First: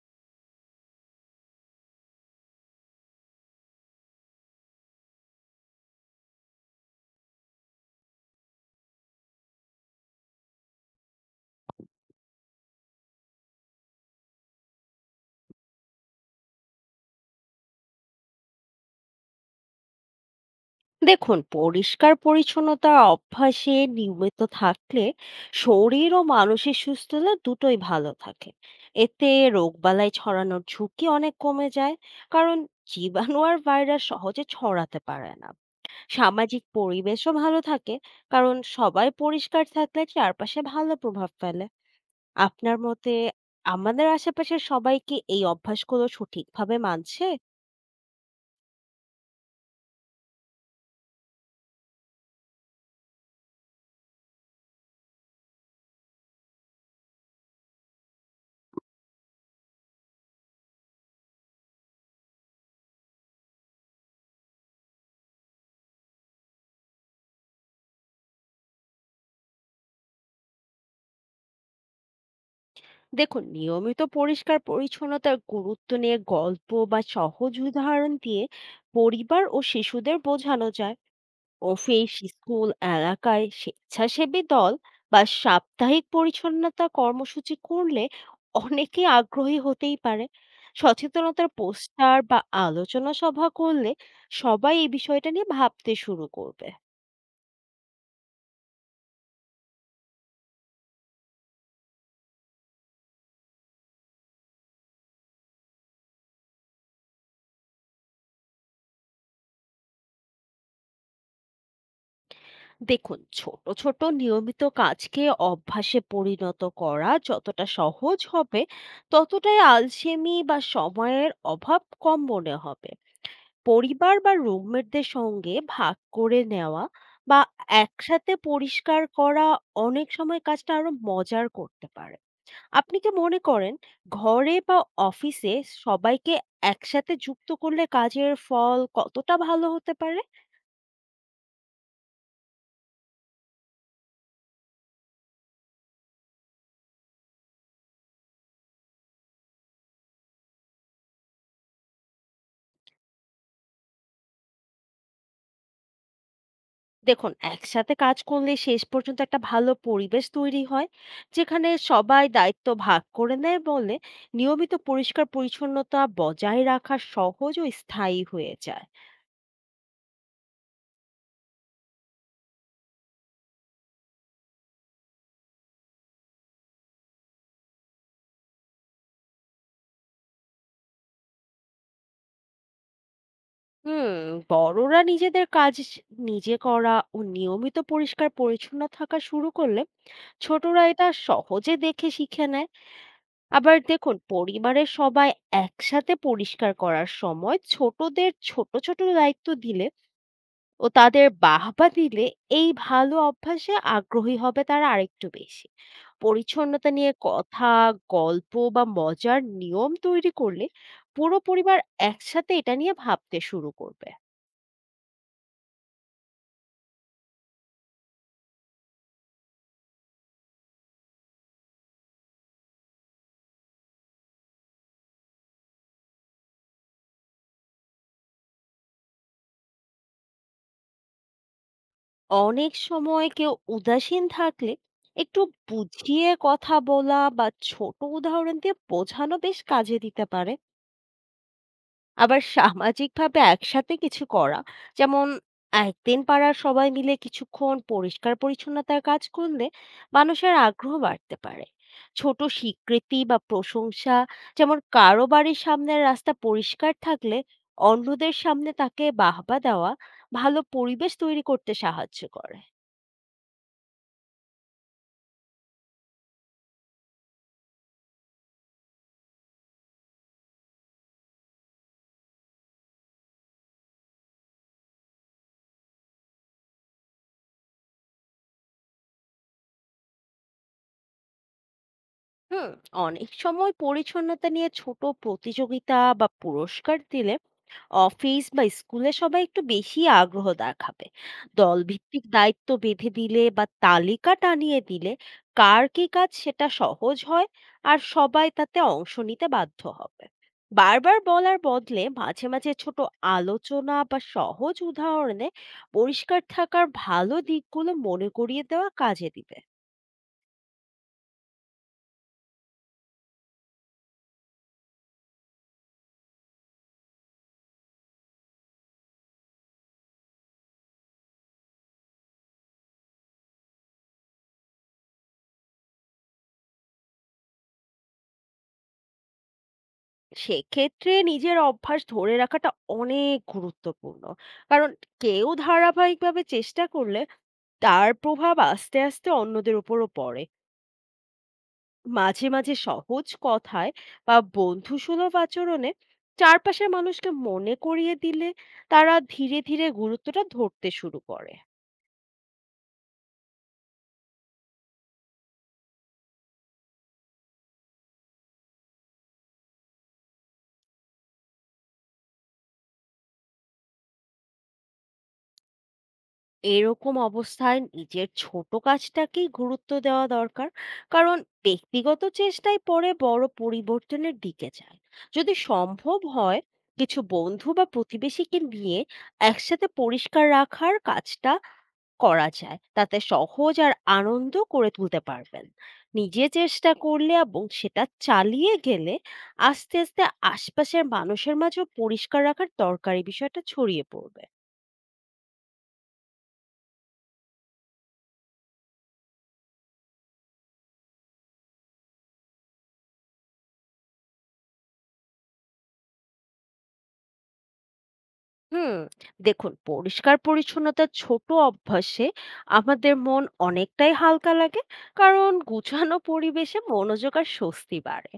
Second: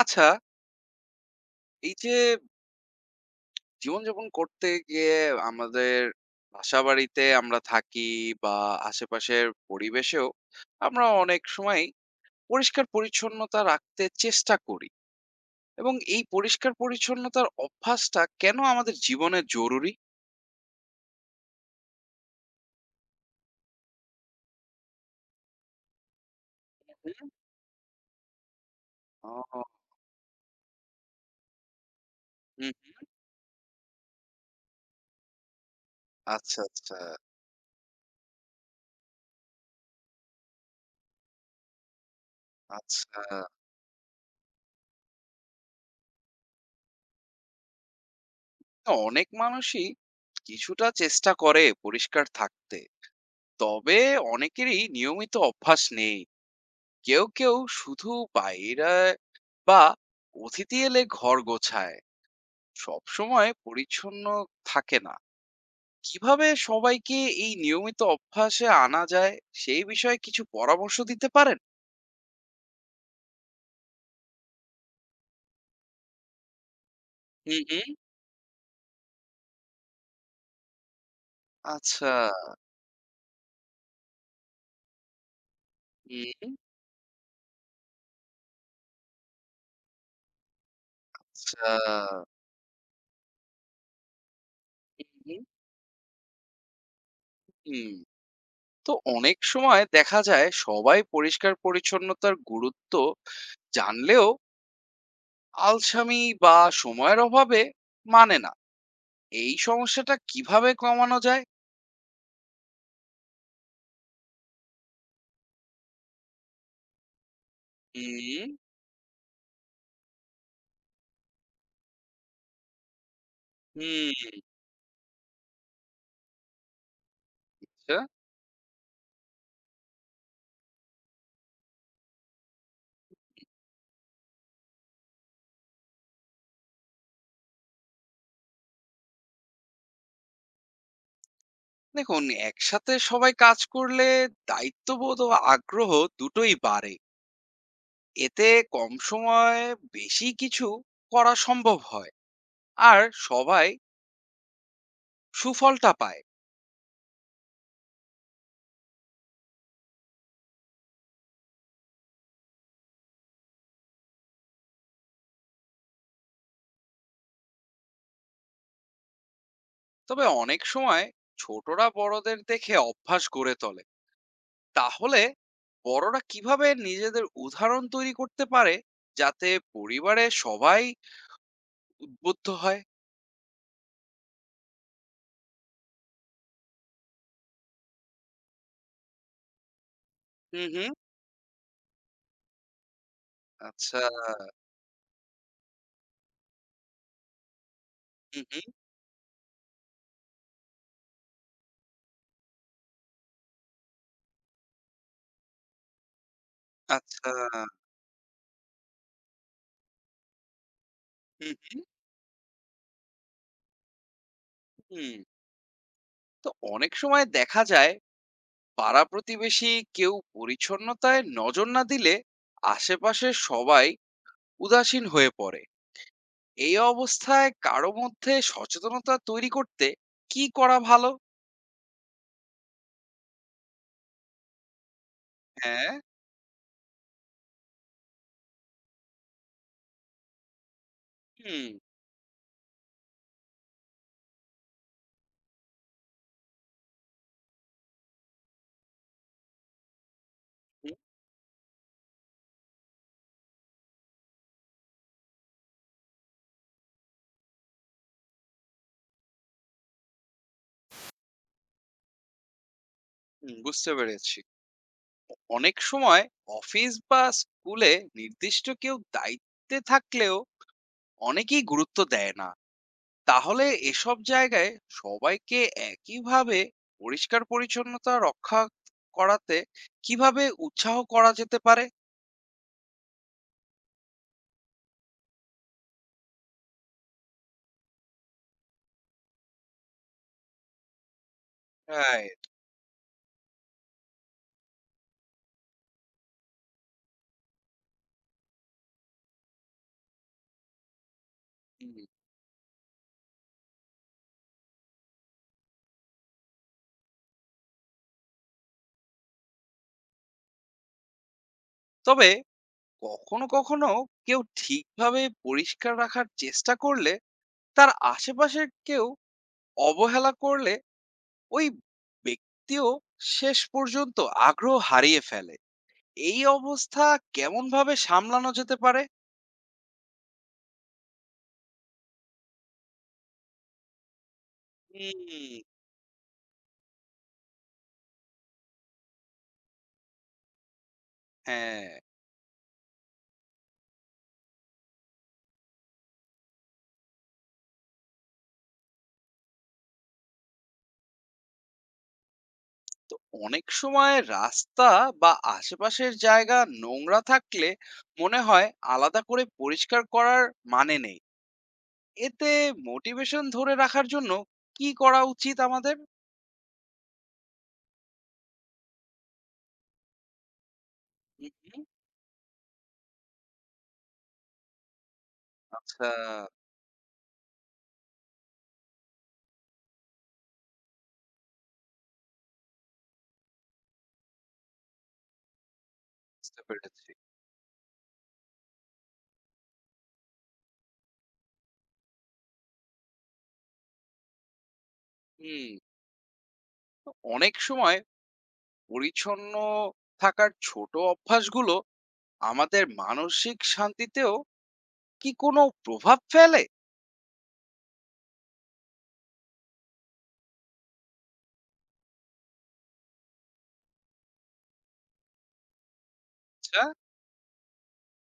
আচ্ছা, এই যে জীবনযাপন করতে গিয়ে আমাদের বাসাবাড়িতে আমরা থাকি বা আশেপাশের পরিবেশেও আমরা অনেক সময় পরিষ্কার-পরিচ্ছন্নতা রাখতে চেষ্টা করি। এবং এই পরিষ্কার-পরিচ্ছন্নতার অভ্যাসটা কেন আমাদের জীবনে জরুরি? দেখুন, পরিষ্কার পরিচ্ছন্নতা অভ্যাসে নিয়মিত থাকলে শরীর ও মানসিক হুম। সুস্থতা দুটোই ভালো থাকে। এতে ও। রোগবালাই ছড়ানোর ঝুঁকি অনেক কমে যায়, কারণ হুম, জীবাণু আর ভাইরাস সহজে ছড়াতে পারে না। আচ্ছা, সামাজিক আচ্ছা, পরিবেশও ভালো থাকে, কারণ সবাই পরিষ্কার থাকলে চারপাশে ভালো প্রভাব ফেলে। আপনার মতে আচ্ছা। আমাদের আশেপাশের সবাই কি এই অভ্যাসগুলো সঠিকভাবে মানছে? না, অনেক মানুষই কিছুটা চেষ্টা করে পরিষ্কার থাকতে। তবে অনেকেরই নিয়মিত অভ্যাস নেই। কেউ কেউ শুধু বাইরে বা অতিথি এলে ঘর গোছায়, সব সময় পরিচ্ছন্ন থাকে না। কিভাবে সবাইকে এই নিয়মিত অভ্যাসে আনা যায় সেই বিষয়ে কিছু পরামর্শ দিতে পারেন? দেখুন, নিয়মিত পরিষ্কার পরিচ্ছন্নতার গুরুত্ব নিয়ে গল্প বা সহজ হুম, হুম। উদাহরণ দিয়ে পরিবার ও শিশুদের বোঝানো যায়। আচ্ছা। অফিস, স্কুল, এলাকায় স্বেচ্ছাসেবী দল বা সাপ্তাহিক হুম। পরিচ্ছন্নতা কর্মসূচি করলে অনেকে আগ্রহী হতেই পারে। সচেতনতার আচ্ছা। পোস্টার বা আলোচনা সভা করলে সবাই এই বিষয়টা হুম, নিয়ে ভাবতে শুরু করবে। হুম। তো অনেক সময় দেখা যায় সবাই পরিষ্কার পরিচ্ছন্নতার গুরুত্ব জানলেও আলসামি বা সময়ের অভাবে মানে না। এই সমস্যাটা কিভাবে কমানো যায়? দেখুন, ছোট ছোট নিয়মিত কাজকে অভ্যাসে পরিণত করা যতটা সহজ হুম। হবে, ততটাই আলসেমি বা সময়ের অভাব কম মনে হবে। পরিবার হুম, বা রুমমেটদের সঙ্গে ভাগ করে নেওয়া বা আচ্ছা। একসাথে পরিষ্কার করা অনেক সময় কাজটা আরো মজার করতে পারে। আপনি কি মনে করেন ঘরে বা অফিসে সবাইকে একসাথে যুক্ত করলে কাজের ফল কতটা ভালো হতে পারে? দেখুন, একসাথে সবাই কাজ করলে দায়িত্ববোধ ও আগ্রহ দুটোই বাড়ে। এতে কম সময়ে বেশি কিছু করা সম্ভব হয়। আর সবাই সুফলটা পায়। দেখুন, একসাথে কাজ করলে শেষ পর্যন্ত একটা ভালো পরিবেশ তৈরি হয়, যেখানে সবাই দায়িত্ব ভাগ করে নেয় বলে নিয়মিত পরিষ্কার পরিচ্ছন্নতা বজায় রাখা সহজ ও স্থায়ী হয়ে যায়। তবে অনেক সময় ছোটরা বড়দের দেখে অভ্যাস গড়ে তোলে। তাহলে বড়রা কিভাবে নিজেদের উদাহরণ তৈরি করতে পারে, যাতে পরিবারে সবাই উদ্বুদ্ধ হয়? হুম, বড়রা নিজেদের কাজ নিজে করা ও নিয়মিত পরিষ্কার পরিচ্ছন্ন থাকা শুরু করলে হুম, ছোটরা হুম। এটা সহজে দেখে শিখে নেয়। আবার আচ্ছা। দেখুন, পরিবারের সবাই একসাথে পরিষ্কার করার সময় ছোটদের হুম, হুম। ছোট ছোট দায়িত্ব দিলে ও তাদের বাহবা দিলে এই ভালো অভ্যাসে আগ্রহী হবে তারা আরেকটু বেশি। পরিচ্ছন্নতা নিয়ে আচ্ছা। কথা, গল্প বা মজার নিয়ম তৈরি করলে পুরো হুম, পরিবার একসাথে এটা নিয়ে ভাবতে শুরু করবে। হুম। তো অনেক সময় দেখা যায় পাড়া প্রতিবেশী কেউ পরিচ্ছন্নতায় নজর না দিলে আশেপাশের সবাই উদাসীন হয়ে পড়ে। এই অবস্থায় কারো মধ্যে সচেতনতা তৈরি করতে কি করা ভালো? অনেক সময় কেউ উদাসীন থাকলে একটু হ্যাঁ। বুঝিয়ে কথা বলা বা ছোট উদাহরণ দিয়ে বোঝানো বেশ কাজে দিতে পারে। হুম। আবার সামাজিকভাবে একসাথে কিছু করা। যেমন, একদিন পাড়ার সবাই মিলে কিছুক্ষণ পরিষ্কার-পরিচ্ছন্নতার কাজ করলে মানুষের হুম, আগ্রহ বাড়তে পারে। ছোট স্বীকৃতি বা প্রশংসা, যেমন কারো বাড়ির সামনের রাস্তা পরিষ্কার থাকলে অন্যদের সামনে তাকে বাহবা দেওয়া, ভালো পরিবেশ তৈরি করতে সাহায্য করে। হুম, বুঝতে পেরেছি। অনেক সময় অফিস বা স্কুলে নির্দিষ্ট কেউ দায়িত্বে থাকলেও অনেকেই গুরুত্ব দেয় না। তাহলে এসব জায়গায় সবাইকে একইভাবে পরিষ্কার পরিচ্ছন্নতা রক্ষা করাতে কিভাবে উৎসাহ করা যেতে পারে? অনেক সময় পরিচ্ছন্নতা নিয়ে ছোট প্রতিযোগিতা বা পুরস্কার দিলে অফিস বা স্কুলে সবাই একটু বেশি আগ্রহ দেখাবে। দলভিত্তিক রাইট। দায়িত্ব বেঁধে দিলে বা তালিকা টানিয়ে দিলে কার কি কাজ সেটা সহজ হয়, আর সবাই তাতে অংশ নিতে বাধ্য হবে। বারবার বলার হুম। বদলে মাঝে মাঝে ছোট আলোচনা বা সহজ উদাহরণে পরিষ্কার থাকার ভালো দিকগুলো মনে করিয়ে দেওয়া কাজে দিবে। তবে কখনো কখনো কেউ ঠিকভাবে পরিষ্কার রাখার চেষ্টা করলে তার আশেপাশের কেউ অবহেলা করলে ওই ব্যক্তিও শেষ পর্যন্ত আগ্রহ হারিয়ে ফেলে। এই অবস্থা কেমন ভাবে সামলানো যেতে পারে? সেক্ষেত্রে নিজের অভ্যাস ধরে রাখাটা অনেক গুরুত্বপূর্ণ, কারণ হুম। কেউ ধারাবাহিকভাবে চেষ্টা করলে তার প্রভাব আস্তে আস্তে অন্যদের উপরও পড়ে। হ্যাঁ। মাঝে মাঝে সহজ কথায় বা বন্ধুসুলভ আচরণে চারপাশের মানুষকে মনে করিয়ে দিলে তারা ধীরে ধীরে গুরুত্বটা ধরতে শুরু করে। তো অনেক সময় রাস্তা বা আশেপাশের জায়গা নোংরা থাকলে মনে হয় আলাদা করে পরিষ্কার করার মানে নেই। এতে মোটিভেশন ধরে রাখার জন্য কি করা উচিত আমাদের? এরকম অবস্থায় নিজের ছোট কাজটাকেই গুরুত্ব দেওয়া দরকার, কারণ হুম, হুম, ব্যক্তিগত চেষ্টাই পরে বড় পরিবর্তনের দিকে যায়। যদি আচ্ছা। সম্ভব হয়, কিছু বন্ধু বা প্রতিবেশীকে নিয়ে একসাথে পরিষ্কার রাখার কাজটা করা যায়, তাতে সহজ আর আনন্দ করে তুলতে পারবেন। নিজে বুঝতে চেষ্টা পেরেছি। করলে এবং সেটা চালিয়ে গেলে আস্তে আস্তে আশপাশের মানুষের মাঝেও পরিষ্কার রাখার দরকারি বিষয়টা ছড়িয়ে পড়বে। হুম। তো অনেক সময় পরিচ্ছন্ন থাকার ছোট অভ্যাসগুলো আমাদের মানসিক শান্তিতেও কি কোনো প্রভাব ফেলে? হুম, দেখুন, পরিষ্কার পরিচ্ছন্নতার ছোট অভ্যাসে আমাদের মন অনেকটাই হালকা লাগে, কারণ গুছানো পরিবেশে আচ্ছা। মনোযোগ আর স্বস্তি বাড়ে।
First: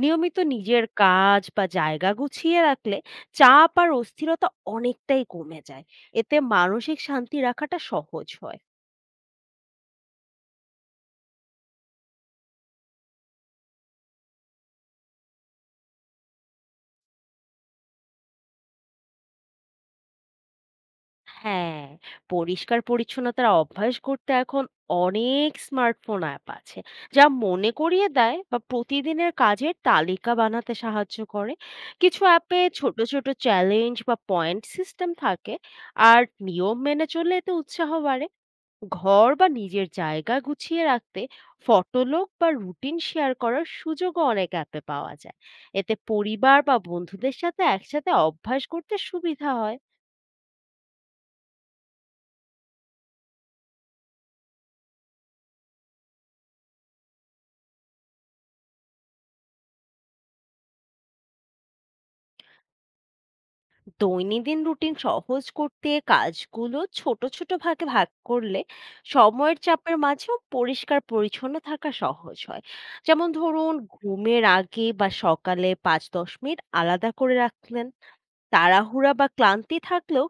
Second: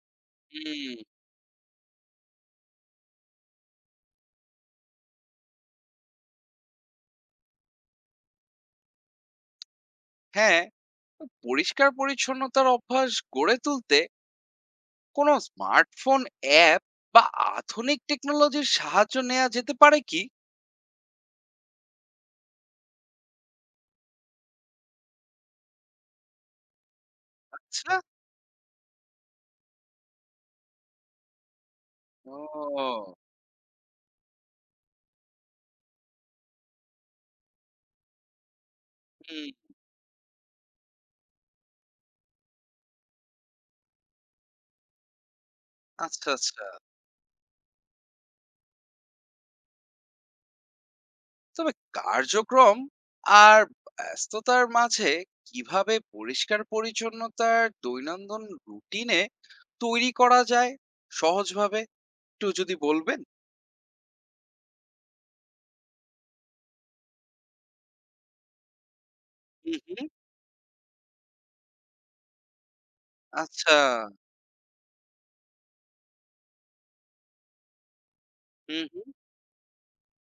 নিয়মিত নিজের হুম। কাজ বা জায়গা গুছিয়ে রাখলে চাপ আর অস্থিরতা অনেকটাই কমে যায়। এতে মানসিক শান্তি রাখাটা সহজ হয়। হ্যাঁ। পরিষ্কার পরিচ্ছন্নতার অভ্যাস গড়ে তুলতে কোনো স্মার্টফোন অ্যাপ বা আধুনিক টেকনোলজির সাহায্য নেওয়া যেতে পারে কি? হ্যাঁ, পরিষ্কার পরিচ্ছন্নতার অভ্যাস করতে এখন অনেক স্মার্টফোন অ্যাপ আছে, যা মনে আচ্ছা। করিয়ে দেয় বা প্রতিদিনের কাজের তালিকা বানাতে সাহায্য করে। কিছু অ্যাপে ছোট ও। ছোট চ্যালেঞ্জ বা পয়েন্ট সিস্টেম থাকে, আর নিয়ম মেনে চললে এতে উৎসাহ বাড়ে। ঘর বা হুম, নিজের জায়গা গুছিয়ে রাখতে ফটোলগ বা রুটিন শেয়ার করার সুযোগও অনেক অ্যাপে পাওয়া যায়। এতে আচ্ছা, পরিবার আচ্ছা। বা বন্ধুদের সাথে একসাথে অভ্যাস করতে সুবিধা হয়। তবে কার্যক্রম আর ব্যস্ততার মাঝে কিভাবে পরিষ্কার পরিচ্ছন্নতার দৈনন্দিন রুটিনে তৈরি করা যায় সহজভাবে? একটু যদি বলবেন? দৈনন্দিন রুটিন সহজ করতে কাজগুলো ছোট ছোট ভাগে ভাগ করলে সময়ের হুম, চাপের হুম। মাঝেও পরিষ্কার পরিচ্ছন্ন থাকা সহজ হয়। যেমন ধরুন, আচ্ছা। ঘুমের আগে বা সকালে 5-10 মিনিট আলাদা করে রাখলেন। হুম, হুম, তাড়াহুড়া বা ক্লান্তি থাকলেও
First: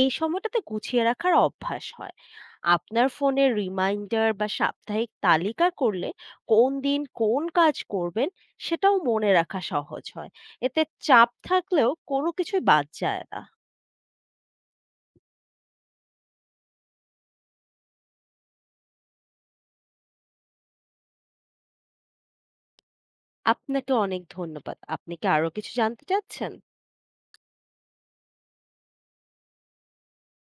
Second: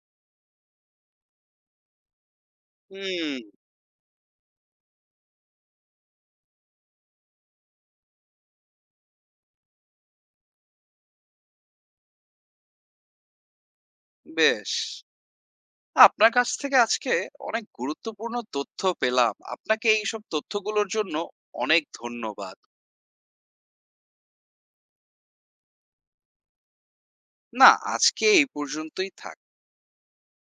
এই সময়টাতে গুছিয়ে রাখার অভ্যাস হয়। আপনার হুম, ফোনে রিমাইন্ডার বা সাপ্তাহিক তালিকা করলে কোন দিন কোন কাজ করবেন সেটাও মনে রাখা সহজ হয়। এতে চাপ থাকলেও কোনো কিছুই বাদ যায় না। বেশ। আপনার কাছ থেকে আজকে অনেক গুরুত্বপূর্ণ তথ্য পেলাম। আপনাকে এইসব তথ্যগুলোর জন্য অনেক ধন্যবাদ। আপনাকে অনেক ধন্যবাদ। আপনি কি আরো কিছু জানতে চাচ্ছেন? না, আজকে এই পর্যন্তই থাক।